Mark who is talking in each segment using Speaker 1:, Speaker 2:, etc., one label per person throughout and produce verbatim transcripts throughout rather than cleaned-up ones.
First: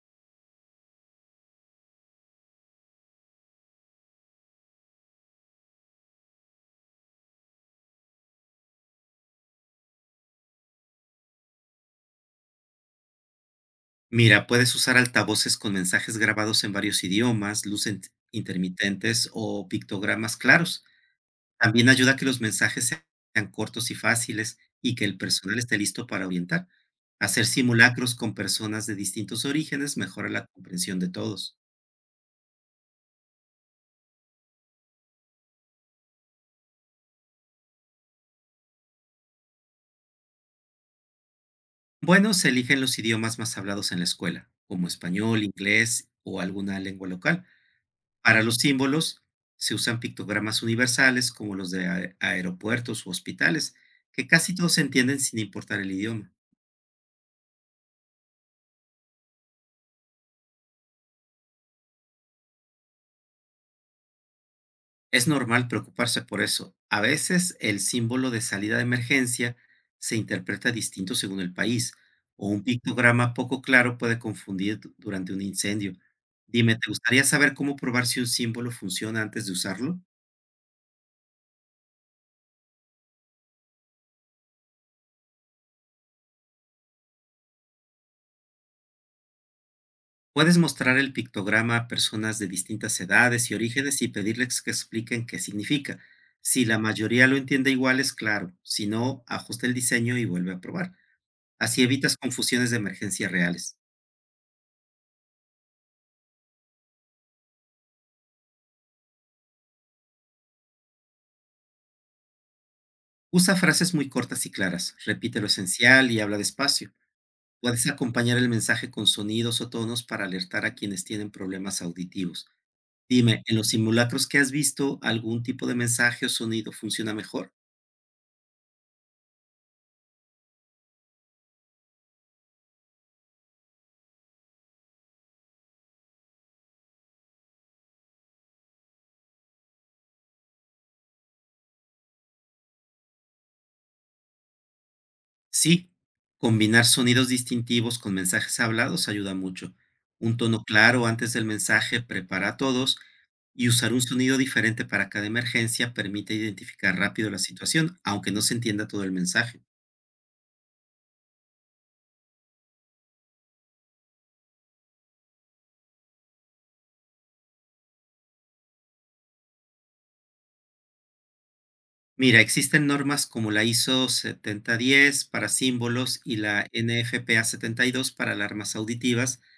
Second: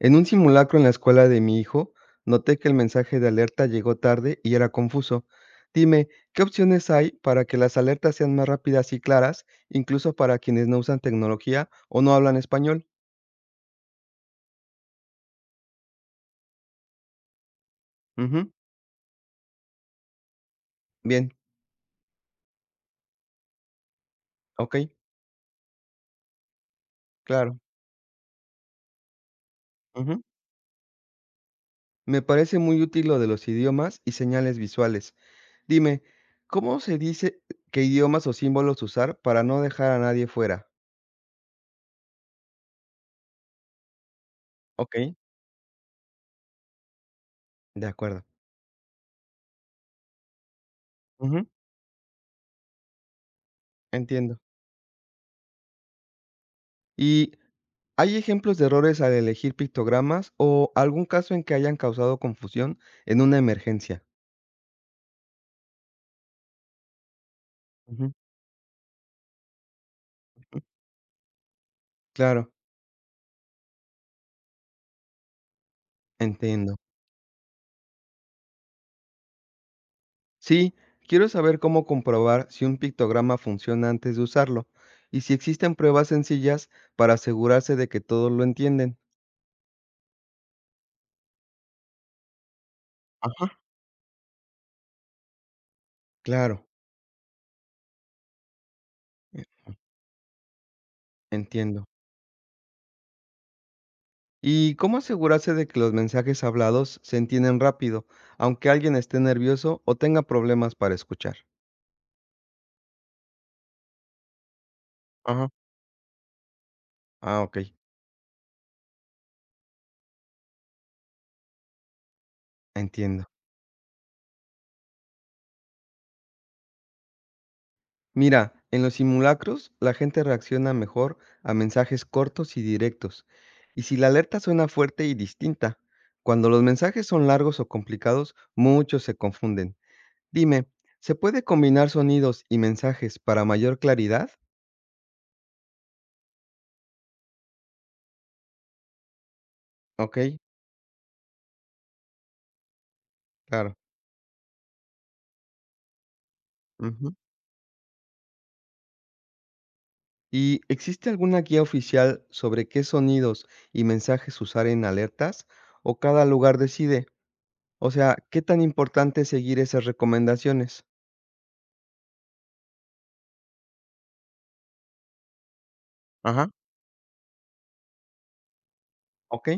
Speaker 1: En un simulacro en la escuela de mi hijo, noté que el mensaje de alerta llegó tarde y era confuso. Dime, ¿qué opciones hay para que las alertas sean más rápidas y claras, incluso para quienes no usan tecnología o no hablan español?
Speaker 2: Mira, puedes usar altavoces con mensajes grabados en varios idiomas, luces int-
Speaker 1: Ujú.
Speaker 2: intermitentes o pictogramas claros.
Speaker 1: Bien.
Speaker 2: También ayuda a que los mensajes se- sean cortos y fáciles
Speaker 1: Ok.
Speaker 2: y que el personal esté listo para orientar. Hacer
Speaker 1: Claro.
Speaker 2: simulacros con personas de distintos orígenes
Speaker 1: Ujú.
Speaker 2: mejora la comprensión de todos.
Speaker 1: Me parece muy útil lo de los idiomas y señales visuales. Dime, ¿cómo se dice qué idiomas o símbolos usar para no dejar a nadie fuera?
Speaker 2: Bueno, se eligen los idiomas más hablados en la escuela, como
Speaker 1: Ok,
Speaker 2: español, inglés o alguna lengua local.
Speaker 1: de acuerdo.
Speaker 2: Para los símbolos se usan pictogramas universales
Speaker 1: Ujú,
Speaker 2: como los de ae- aeropuertos u hospitales, que
Speaker 1: entiendo.
Speaker 2: casi todos se entienden sin importar el idioma.
Speaker 1: ¿Y hay ejemplos de errores al elegir pictogramas o algún caso en que hayan causado confusión en una emergencia?
Speaker 2: Es normal preocuparse por eso. A veces el
Speaker 1: Ujú.
Speaker 2: símbolo de salida de emergencia se interpreta distinto según el país, o
Speaker 1: Claro,
Speaker 2: un pictograma poco claro puede confundir du- durante un incendio. Dime,
Speaker 1: entiendo.
Speaker 2: ¿te gustaría saber cómo probar si un símbolo funciona antes de usarlo?
Speaker 1: Sí, quiero saber cómo comprobar si un pictograma funciona antes de usarlo y si existen pruebas sencillas para asegurarse de que todos lo entienden.
Speaker 2: Puedes mostrar el pictograma a personas de distintas edades y
Speaker 1: Ajá.
Speaker 2: orígenes y pedirles que expliquen qué significa. Si
Speaker 1: Claro,
Speaker 2: la mayoría lo entiende igual, es claro. Si no,
Speaker 1: e-
Speaker 2: ajusta el diseño y vuelve a probar. Así
Speaker 1: entiendo.
Speaker 2: evitas confusiones de emergencia reales.
Speaker 1: ¿Y cómo asegurarse de que los mensajes hablados se entienden rápido, aunque alguien esté nervioso o tenga problemas para escuchar?
Speaker 2: Usa frases muy cortas y claras. Repite lo
Speaker 1: Ajá.
Speaker 2: esencial y habla despacio.
Speaker 1: Ah, ok,
Speaker 2: Puedes acompañar el mensaje con sonidos o tonos para alertar a quienes tienen problemas auditivos.
Speaker 1: entiendo.
Speaker 2: Dime, ¿en los simulacros que has visto algún tipo de mensaje o sonido funciona mejor?
Speaker 1: Mira, en los simulacros la gente reacciona mejor a mensajes cortos y directos, y si la alerta suena fuerte y distinta. Cuando los mensajes son largos o complicados, muchos se confunden. Dime, ¿se puede combinar sonidos y mensajes para mayor claridad?
Speaker 2: Sí, combinar sonidos distintivos con mensajes hablados ayuda mucho.
Speaker 1: Ok,
Speaker 2: Un tono claro antes del mensaje prepara a todos y
Speaker 1: claro.
Speaker 2: usar un sonido diferente para cada emergencia permite identificar
Speaker 1: Ujú.
Speaker 2: rápido la situación, aunque no se entienda todo el mensaje.
Speaker 1: ¿Y existe alguna guía oficial sobre qué sonidos y mensajes usar en alertas? ¿O cada lugar decide? O sea, ¿qué tan importante es seguir esas recomendaciones?
Speaker 2: Mira, existen normas como la ISO siete mil diez para símbolos y
Speaker 1: Ajá,
Speaker 2: la N F P A setenta y dos para alarmas auditivas
Speaker 1: ok.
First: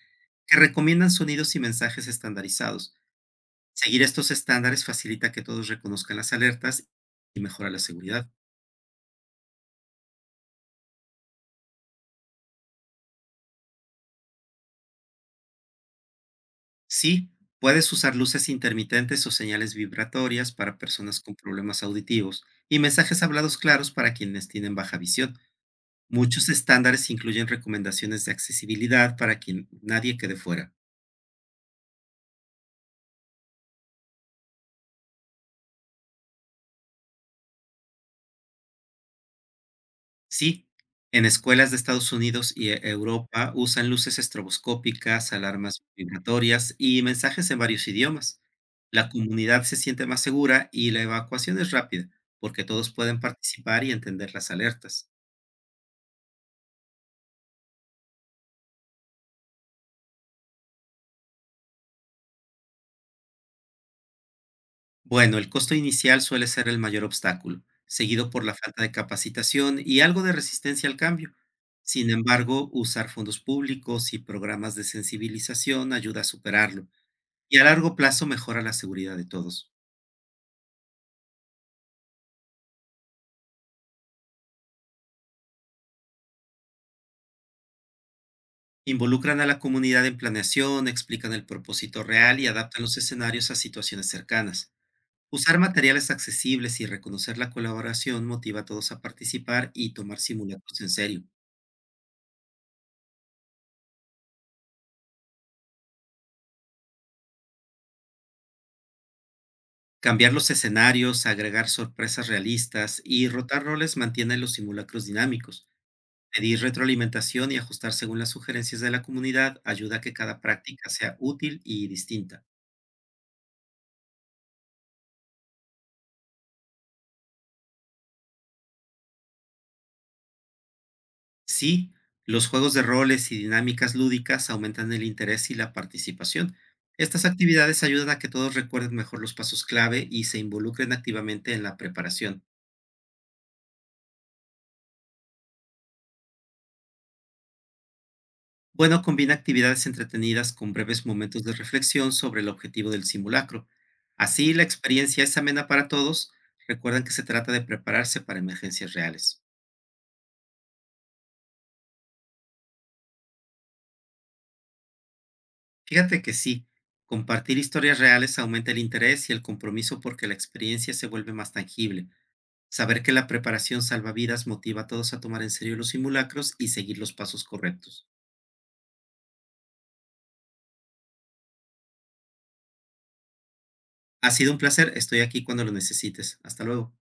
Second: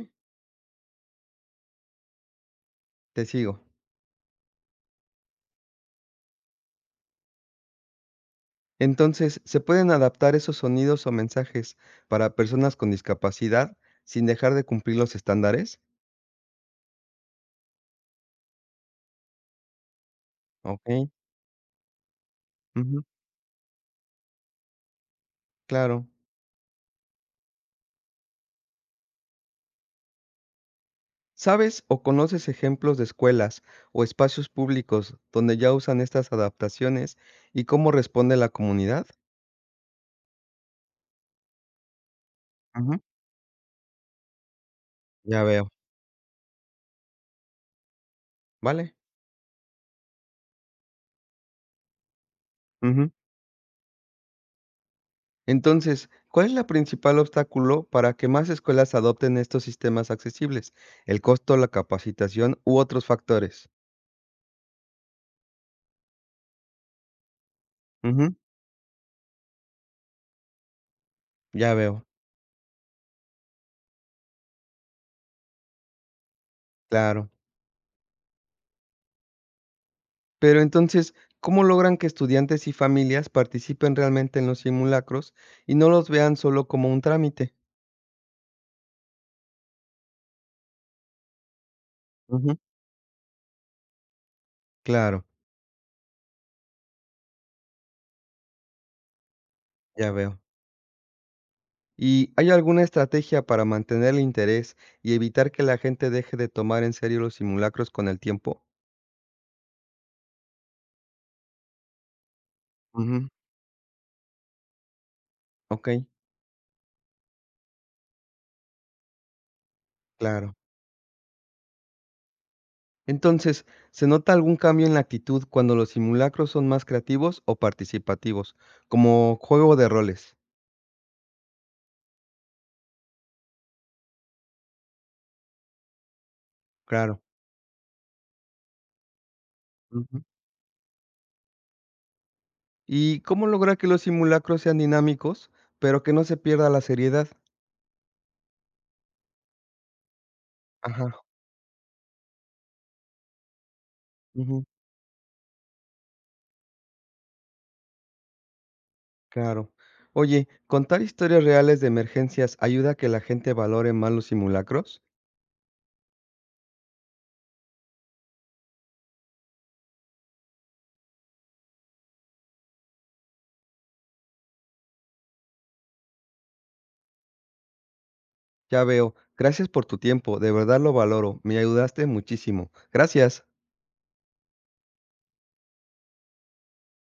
Speaker 2: que recomiendan sonidos y mensajes estandarizados.
Speaker 1: Te sigo.
Speaker 2: Seguir estos estándares facilita que todos reconozcan las alertas y mejora la seguridad.
Speaker 1: Entonces, ¿se pueden adaptar esos sonidos o mensajes para personas con discapacidad sin dejar de cumplir los estándares?
Speaker 2: Sí, puedes usar luces intermitentes o señales vibratorias para
Speaker 1: ¿Ok?
Speaker 2: personas con problemas auditivos y
Speaker 1: Ujú,
Speaker 2: mensajes hablados claros para quienes tienen baja visión.
Speaker 1: claro.
Speaker 2: Muchos estándares incluyen recomendaciones de accesibilidad para que nadie quede fuera.
Speaker 1: ¿Sabes o conoces ejemplos de escuelas o espacios públicos donde ya usan estas adaptaciones y cómo responde la comunidad?
Speaker 2: Sí, en escuelas de Estados Unidos y e-
Speaker 1: Ujú,
Speaker 2: Europa usan luces estroboscópicas,
Speaker 1: ya veo,
Speaker 2: alarmas vibratorias y mensajes en varios idiomas.
Speaker 1: vale,
Speaker 2: La comunidad se siente más segura y la evacuación es rápida, porque todos
Speaker 1: ujú.
Speaker 2: pueden participar y entender las alertas.
Speaker 1: Entonces, ¿cuál es la principal obstáculo para que más escuelas adopten estos sistemas accesibles? ¿El costo, la capacitación u otros factores?
Speaker 2: Bueno, el costo inicial suele ser el mayor obstáculo, seguido
Speaker 1: Ujú,
Speaker 2: por la falta de capacitación y algo de resistencia al cambio.
Speaker 1: ya veo.
Speaker 2: Sin embargo, usar fondos públicos y programas de sensibilización ayuda a superarlo
Speaker 1: Claro,
Speaker 2: y a largo plazo mejora la seguridad de todos.
Speaker 1: pero entonces, ¿cómo logran que estudiantes y familias participen realmente en los simulacros y no los vean solo como un trámite?
Speaker 2: Involucran a la comunidad en planeación, explican el propósito real y
Speaker 1: Ujú,
Speaker 2: adaptan los escenarios a situaciones cercanas.
Speaker 1: claro,
Speaker 2: Usar materiales accesibles y reconocer la colaboración motiva a todos a participar y
Speaker 1: ya
Speaker 2: tomar
Speaker 1: veo.
Speaker 2: simulacros en serio.
Speaker 1: ¿Y hay alguna estrategia para mantener el interés y evitar que la gente deje de tomar en serio los simulacros con el tiempo?
Speaker 2: Cambiar los escenarios, agregar sorpresas realistas y
Speaker 1: Ujú,
Speaker 2: rotar roles mantiene los simulacros dinámicos.
Speaker 1: ok,
Speaker 2: Pedir retroalimentación y ajustar según las sugerencias de la comunidad ayuda a que cada
Speaker 1: claro.
Speaker 2: práctica sea útil y distinta.
Speaker 1: Entonces, ¿se nota algún cambio en la actitud cuando los simulacros son más creativos o participativos, como juego de roles?
Speaker 2: Sí, los juegos de roles y dinámicas lúdicas aumentan el interés y la participación.
Speaker 1: Claro.
Speaker 2: Estas actividades ayudan a que todos recuerden mejor los pasos clave y se involucren activamente en la preparación.
Speaker 1: ¿Y cómo lograr que los simulacros sean dinámicos, pero que no se pierda la seriedad?
Speaker 2: Bueno, combina actividades entretenidas con breves
Speaker 1: Ajá,
Speaker 2: momentos de reflexión sobre el objetivo del simulacro. Así la
Speaker 1: ujú,
Speaker 2: experiencia es amena para todos. Recuerdan que se trata de prepararse para emergencias reales.
Speaker 1: claro. Oye, ¿contar historias reales de emergencias ayuda a que la gente valore más los simulacros?
Speaker 2: Fíjate que sí, compartir historias reales aumenta el interés y el compromiso porque la experiencia se vuelve más tangible. Saber que la preparación salva vidas motiva a todos a tomar en serio los simulacros y seguir los pasos correctos.
Speaker 1: Ya veo. Gracias por tu tiempo, de verdad lo valoro, me ayudaste muchísimo. Gracias.
Speaker 2: Ha sido un placer, estoy aquí cuando lo necesites. Hasta luego.